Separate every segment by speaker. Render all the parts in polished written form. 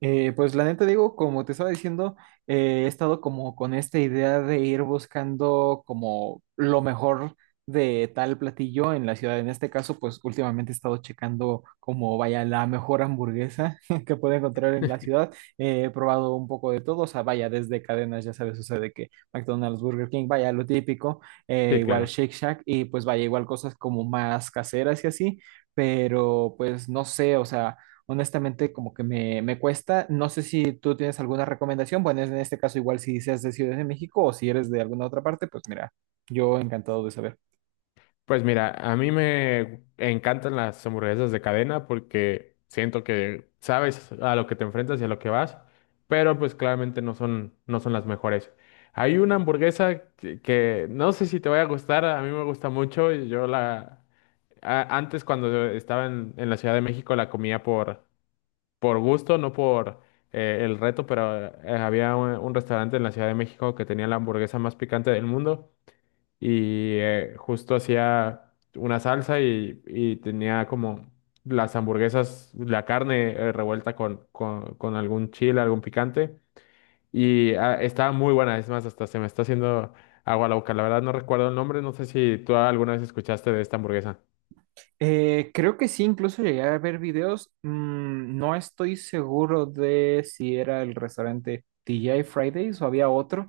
Speaker 1: Pues la neta digo, como te estaba diciendo, he estado como con esta idea de ir buscando como lo mejor de tal platillo en la ciudad. En este caso, pues últimamente he estado checando como vaya la mejor hamburguesa que puedo encontrar en la ciudad. He probado un poco de todo, o sea, vaya desde cadenas, ya sabes, o sea, de que McDonald's, Burger King, vaya lo típico,
Speaker 2: Sí,
Speaker 1: igual
Speaker 2: claro.
Speaker 1: Shake Shack y pues vaya igual cosas como más caseras y así, pero pues no sé, o sea honestamente como que me cuesta. No sé si tú tienes alguna recomendación. Bueno, en este caso igual si seas de Ciudad de México o si eres de alguna otra parte, pues mira, yo encantado de saber.
Speaker 2: Pues mira, a mí me encantan las hamburguesas de cadena porque siento que sabes a lo que te enfrentas y a lo que vas, pero pues claramente no son las mejores. Hay una hamburguesa que no sé si te va a gustar, a mí me gusta mucho y yo la... Antes cuando estaba en la Ciudad de México la comía por gusto, no por el reto, pero había un restaurante en la Ciudad de México que tenía la hamburguesa más picante del mundo. Y justo hacía una salsa y tenía como las hamburguesas, la carne revuelta con algún chile, algún picante y estaba muy buena, es más, hasta se me está haciendo agua la boca. La verdad no recuerdo el nombre, no sé si tú alguna vez escuchaste de esta hamburguesa.
Speaker 1: Creo que sí, incluso llegué a ver videos. No estoy seguro de si era el restaurante TGI Fridays o había otro.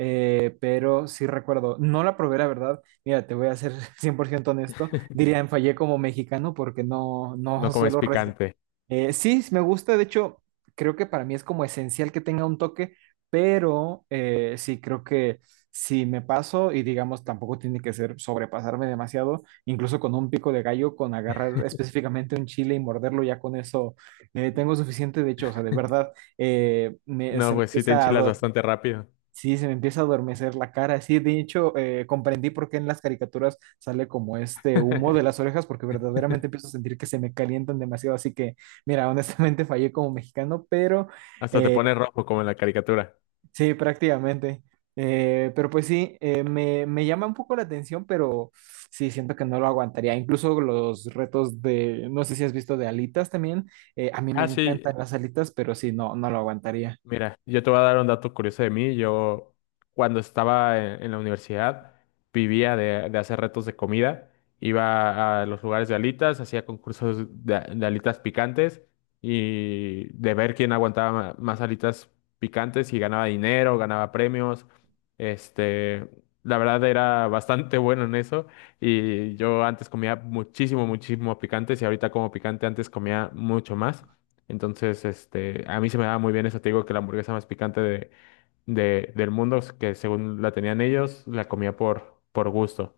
Speaker 1: Pero sí recuerdo, no la probé, la verdad. Mira, te voy a ser 100% honesto. Dirían, fallé como mexicano porque no,
Speaker 2: No
Speaker 1: no
Speaker 2: comes
Speaker 1: suelo
Speaker 2: picante.
Speaker 1: Sí, me gusta, de hecho, creo que para mí es como esencial que tenga un toque, pero sí, creo que si me paso y digamos, tampoco tiene que ser sobrepasarme demasiado, incluso con un pico de gallo, con agarrar específicamente un chile y morderlo, ya con eso tengo suficiente, de hecho, o sea, de verdad,
Speaker 2: No,
Speaker 1: se me
Speaker 2: pues sí te
Speaker 1: empieza a,
Speaker 2: enchilas bastante rápido.
Speaker 1: sí, se me empieza a adormecer la cara. Sí, de hecho, comprendí por qué en las caricaturas sale como este humo de las orejas, porque verdaderamente empiezo a sentir que se me calientan demasiado. Así que, mira, honestamente fallé como mexicano, pero
Speaker 2: Hasta te
Speaker 1: eh,
Speaker 2: pones rojo como en la caricatura.
Speaker 1: sí, prácticamente. Pero pues sí, me llama un poco la atención, pero sí, siento que no lo aguantaría. Incluso los retos de, no sé si has visto de alitas también. A mí me
Speaker 2: Ah, sí.
Speaker 1: encantan las alitas, pero sí, no, no lo aguantaría.
Speaker 2: Mira, yo te voy a dar un dato curioso de mí. Yo, cuando estaba en la universidad, vivía de hacer retos de comida. Iba a los lugares de alitas, hacía concursos de alitas picantes y de ver quién aguantaba más alitas picantes y ganaba dinero, ganaba premios. Este, la verdad era bastante bueno en eso. Y yo antes comía muchísimo, muchísimo picantes y ahorita como picante, antes comía mucho más. Entonces, a mí se me daba muy bien eso. Te digo que la hamburguesa más picante de, del mundo, que según la tenían ellos, la comía por gusto.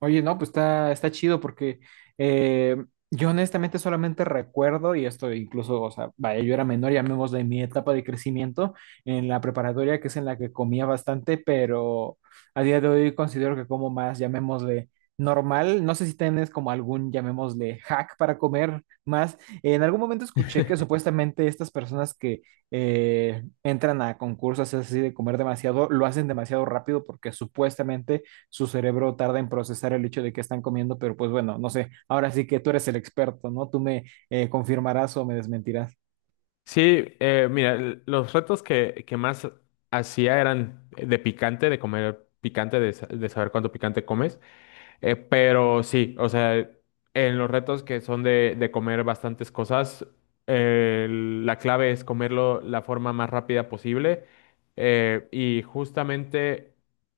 Speaker 1: Oye, no, pues está, está chido porque eh, yo honestamente solamente recuerdo, y esto incluso, o sea, vaya, yo era menor, llamémosle mi etapa de crecimiento en la preparatoria, que es en la que comía bastante, pero a día de hoy considero que como más, llamémosle normal. No sé si tienes como algún, llamémosle hack para comer más. En algún momento escuché que supuestamente estas personas que entran a concursos así de comer demasiado, lo hacen demasiado rápido porque supuestamente su cerebro tarda en procesar el hecho de que están comiendo, pero pues bueno, no sé, ahora sí que tú eres el experto, ¿no? Tú me confirmarás o me desmentirás.
Speaker 2: Sí, mira, los retos que más hacía eran de picante, de comer picante, de, de saber cuánto picante comes. Pero sí, o sea, en los retos que son de comer bastantes cosas, eh, la clave es comerlo la forma más rápida posible. Y justamente,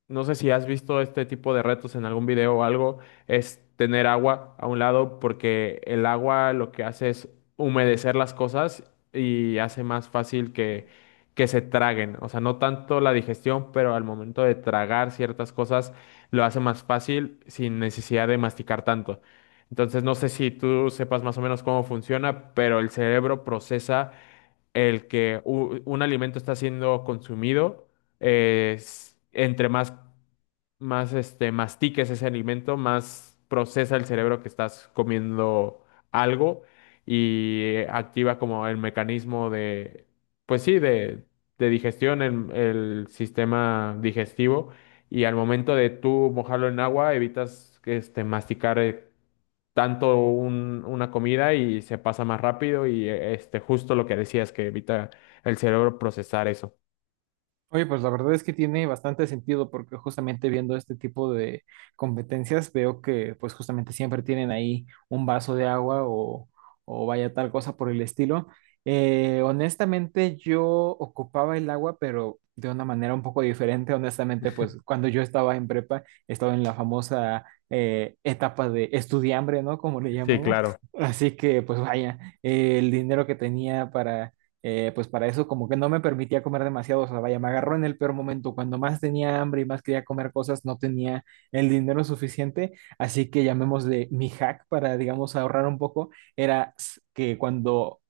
Speaker 2: no sé si has visto este tipo de retos en algún video o algo, es tener agua a un lado porque el agua lo que hace es humedecer las cosas y hace más fácil que se traguen. O sea, no tanto la digestión, pero al momento de tragar ciertas cosas lo hace más fácil sin necesidad de masticar tanto. Entonces, no sé si tú sepas más o menos cómo funciona, pero el cerebro procesa el que un alimento está siendo consumido entre más mastiques ese alimento, más procesa el cerebro que estás comiendo algo y activa como el mecanismo de, pues sí, de digestión, el sistema digestivo. Y al momento de tú mojarlo en agua, evitas que, masticar tanto una comida y se pasa más rápido y justo lo que decías, que evita el cerebro procesar eso.
Speaker 1: Oye, pues la verdad es que tiene bastante sentido porque justamente viendo este tipo de competencias veo que pues justamente siempre tienen ahí un vaso de agua o vaya tal cosa por el estilo. Honestamente yo ocupaba el agua pero de una manera un poco diferente. Honestamente pues cuando yo estaba en prepa estaba en la famosa etapa de estudiambre, ¿no? Como le
Speaker 2: Sí,
Speaker 1: llamamos.
Speaker 2: claro.
Speaker 1: Así que pues vaya, el dinero que tenía para pues para eso como que no me permitía comer demasiado, o sea, vaya, me agarró en el peor momento, cuando más tenía hambre y más quería comer cosas, no tenía el dinero suficiente, así que llamémosle mi hack para, digamos, ahorrar un poco, era que cuando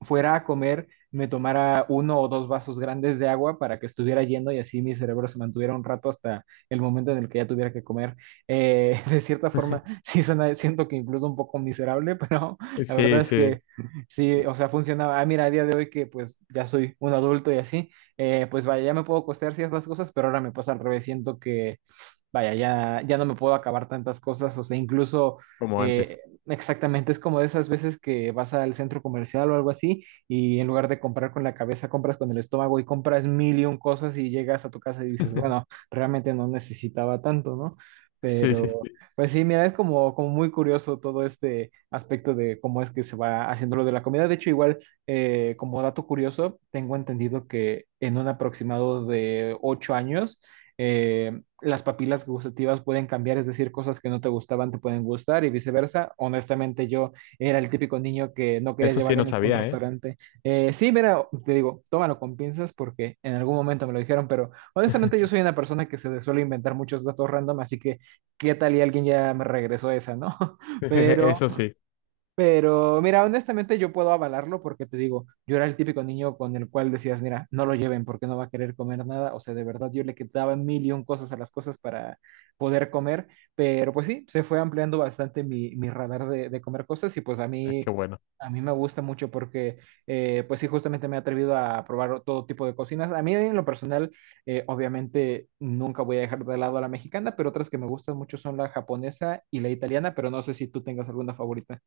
Speaker 1: fuera a comer me tomara uno o dos vasos grandes de agua para que estuviera lleno y así mi cerebro se mantuviera un rato hasta el momento en el que ya tuviera que comer. De cierta forma, sí suena, siento que incluso un poco miserable, pero la verdad
Speaker 2: Sí,
Speaker 1: es
Speaker 2: sí,
Speaker 1: que sí, o sea, funcionaba. Ah, mira, a día de hoy que pues ya soy un adulto y así, pues vaya, ya me puedo costear ciertas cosas, pero ahora me pasa al revés. Siento que, vaya, ya no me puedo acabar tantas cosas. O sea, incluso
Speaker 2: como antes.
Speaker 1: eh, exactamente es como de esas veces que vas al centro comercial o algo así y en lugar de comprar con la cabeza, compras con el estómago y compras mil y un cosas y llegas a tu casa y dices, bueno, realmente no necesitaba tanto, ¿no?
Speaker 2: Sí, sí, sí.
Speaker 1: Pues sí, mira, es como, como muy curioso todo este aspecto de cómo es que se va haciendo lo de la comida. De hecho, igual, como dato curioso, tengo entendido que en un aproximado de ocho años, las papilas gustativas pueden cambiar, es decir, cosas que no te gustaban te pueden gustar y viceversa. Honestamente, yo era el típico niño que no quería
Speaker 2: Eso sí,
Speaker 1: llevar en
Speaker 2: no
Speaker 1: ningún
Speaker 2: sabía, ¿eh?
Speaker 1: restaurante. Sí, mira, te digo, tómalo con pinzas porque en algún momento me lo dijeron, pero honestamente yo soy una persona que se suele inventar muchos datos random, así que qué tal y alguien ya me regresó esa, ¿no? Pero
Speaker 2: Eso sí,
Speaker 1: pero mira, honestamente yo puedo avalarlo porque te digo, yo era el típico niño con el cual decías, mira, no lo lleven porque no va a querer comer nada. O sea, de verdad yo le quitaba mil y un cosas a las cosas para poder comer. Pero pues sí, se fue ampliando bastante mi radar de comer cosas y pues a
Speaker 2: es
Speaker 1: mí,
Speaker 2: que bueno.
Speaker 1: a mí me gusta mucho porque pues sí, justamente me he atrevido a probar todo tipo de cocinas. A mí en lo personal, obviamente nunca voy a dejar de lado a la mexicana, pero otras que me gustan mucho son la japonesa y la italiana, pero no sé si tú tengas alguna favorita.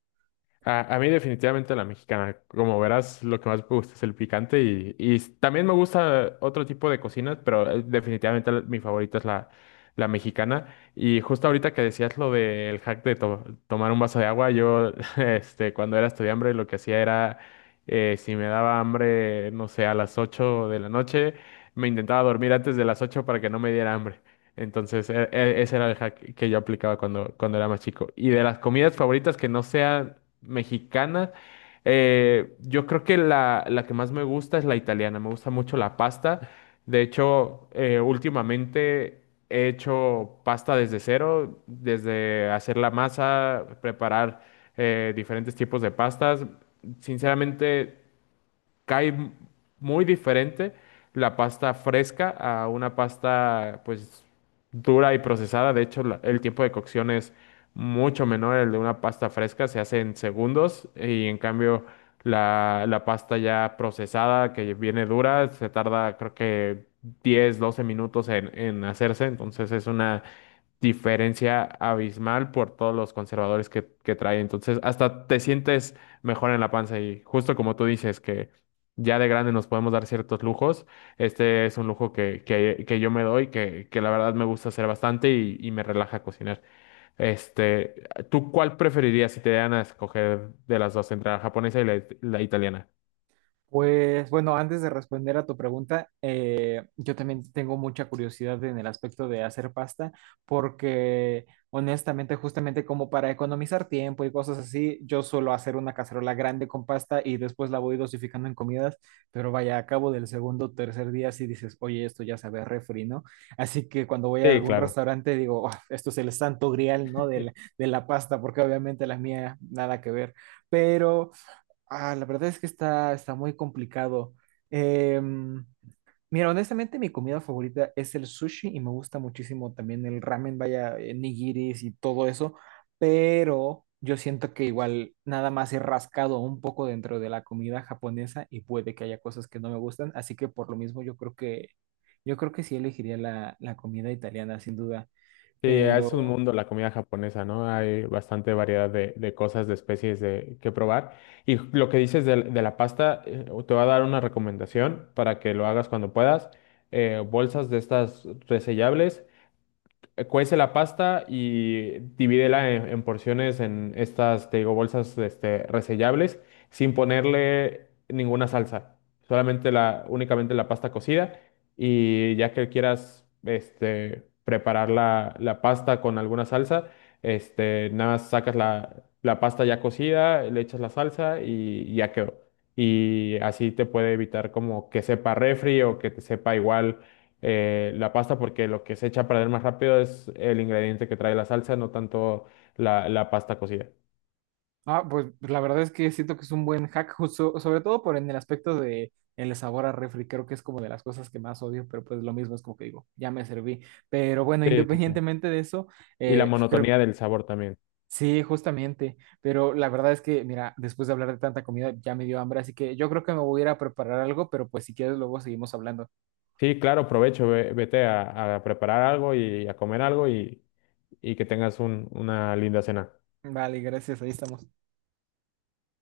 Speaker 2: A mí definitivamente la mexicana. Como verás, lo que más me gusta es el picante y también me gusta otro tipo de cocinas, pero definitivamente mi favorita es la, la mexicana. Y justo ahorita que decías lo del hack de tomar un vaso de agua, yo cuando era estudiante lo que hacía era, si me daba hambre, no sé, a las 8 de la noche, me intentaba dormir antes de las 8 para que no me diera hambre. Entonces, ese era el hack que yo aplicaba cuando, cuando era más chico. Y de las comidas favoritas que no sean mexicana. Yo creo que la que más me gusta es la italiana, me gusta mucho la pasta. De hecho, últimamente he hecho pasta desde cero, desde hacer la masa, preparar diferentes tipos de pastas. Sinceramente, cae muy diferente la pasta fresca a una pasta pues dura y procesada. De hecho, el tiempo de cocción es mucho menor el de una pasta fresca, se hace en segundos y en cambio la, la pasta ya procesada que viene dura se tarda creo que 10, 12 minutos en hacerse. Entonces es una diferencia abismal por todos los conservadores que trae. Entonces, hasta te sientes mejor en la panza y justo como tú dices que ya de grande nos podemos dar ciertos lujos, este es un lujo que yo me doy, que la verdad me gusta hacer bastante y me relaja cocinar. Este, ¿Tú cuál preferirías si te dan a escoger de las dos, entre la japonesa y la italiana?
Speaker 1: Pues bueno, antes de responder a tu pregunta, yo también tengo mucha curiosidad en el aspecto de hacer pasta, porque honestamente, justamente como para economizar tiempo y cosas así, yo suelo hacer una cacerola grande con pasta y después la voy dosificando en comidas, pero vaya, a cabo del segundo o tercer día sí dices, oye, esto ya sabe a refri, ¿no? Así que cuando voy a
Speaker 2: Sí,
Speaker 1: algún
Speaker 2: claro.
Speaker 1: restaurante digo, "Oh, esto es el santo grial, ¿no? De la pasta, porque obviamente la mía nada que ver, pero... Ah, la verdad es que está, está muy complicado. Em, Mira, honestamente, mi comida favorita es el sushi y me gusta muchísimo también el ramen, vaya, nigiris y todo eso, pero yo siento que igual nada más he rascado un poco dentro de la comida japonesa y puede que haya cosas que no me gustan, así que por lo mismo yo creo que sí elegiría la comida italiana, sin duda,
Speaker 2: Sí, es un
Speaker 1: pero
Speaker 2: mundo la comida japonesa, ¿no? Hay bastante variedad de cosas, de especies de, que probar. Y lo que dices de la pasta, te voy a dar una recomendación para que lo hagas cuando puedas. Bolsas de estas resellables, cuece la pasta y divídela en porciones en estas, te digo, bolsas resellables sin ponerle ninguna salsa, solamente la, únicamente la pasta cocida y ya que quieras preparar la, la pasta con alguna salsa, nada más sacas la, la pasta ya cocida, le echas la salsa y ya quedó. Y así te puede evitar como que sepa refri o que te sepa igual la pasta porque lo que se echa a perder más rápido es el ingrediente que trae la salsa, no tanto la, la pasta cocida.
Speaker 1: ah, pues la verdad es que siento que es un buen hack, justo- sobre todo por en el aspecto de el sabor a refri, creo que es como de las cosas que más odio, pero pues lo mismo es como que digo, ya me serví. Pero bueno,
Speaker 2: Sí, sí, sí.
Speaker 1: independientemente de eso,
Speaker 2: Y la monotonía
Speaker 1: creo,
Speaker 2: del sabor también.
Speaker 1: sí, justamente, pero la verdad es que, mira, después de hablar de tanta comida ya me dio hambre, así que yo creo que me voy a ir a preparar algo, pero pues si quieres luego seguimos hablando.
Speaker 2: Sí, claro, provecho, vete a preparar algo y a comer algo y que tengas una linda cena.
Speaker 1: Vale, gracias, ahí estamos.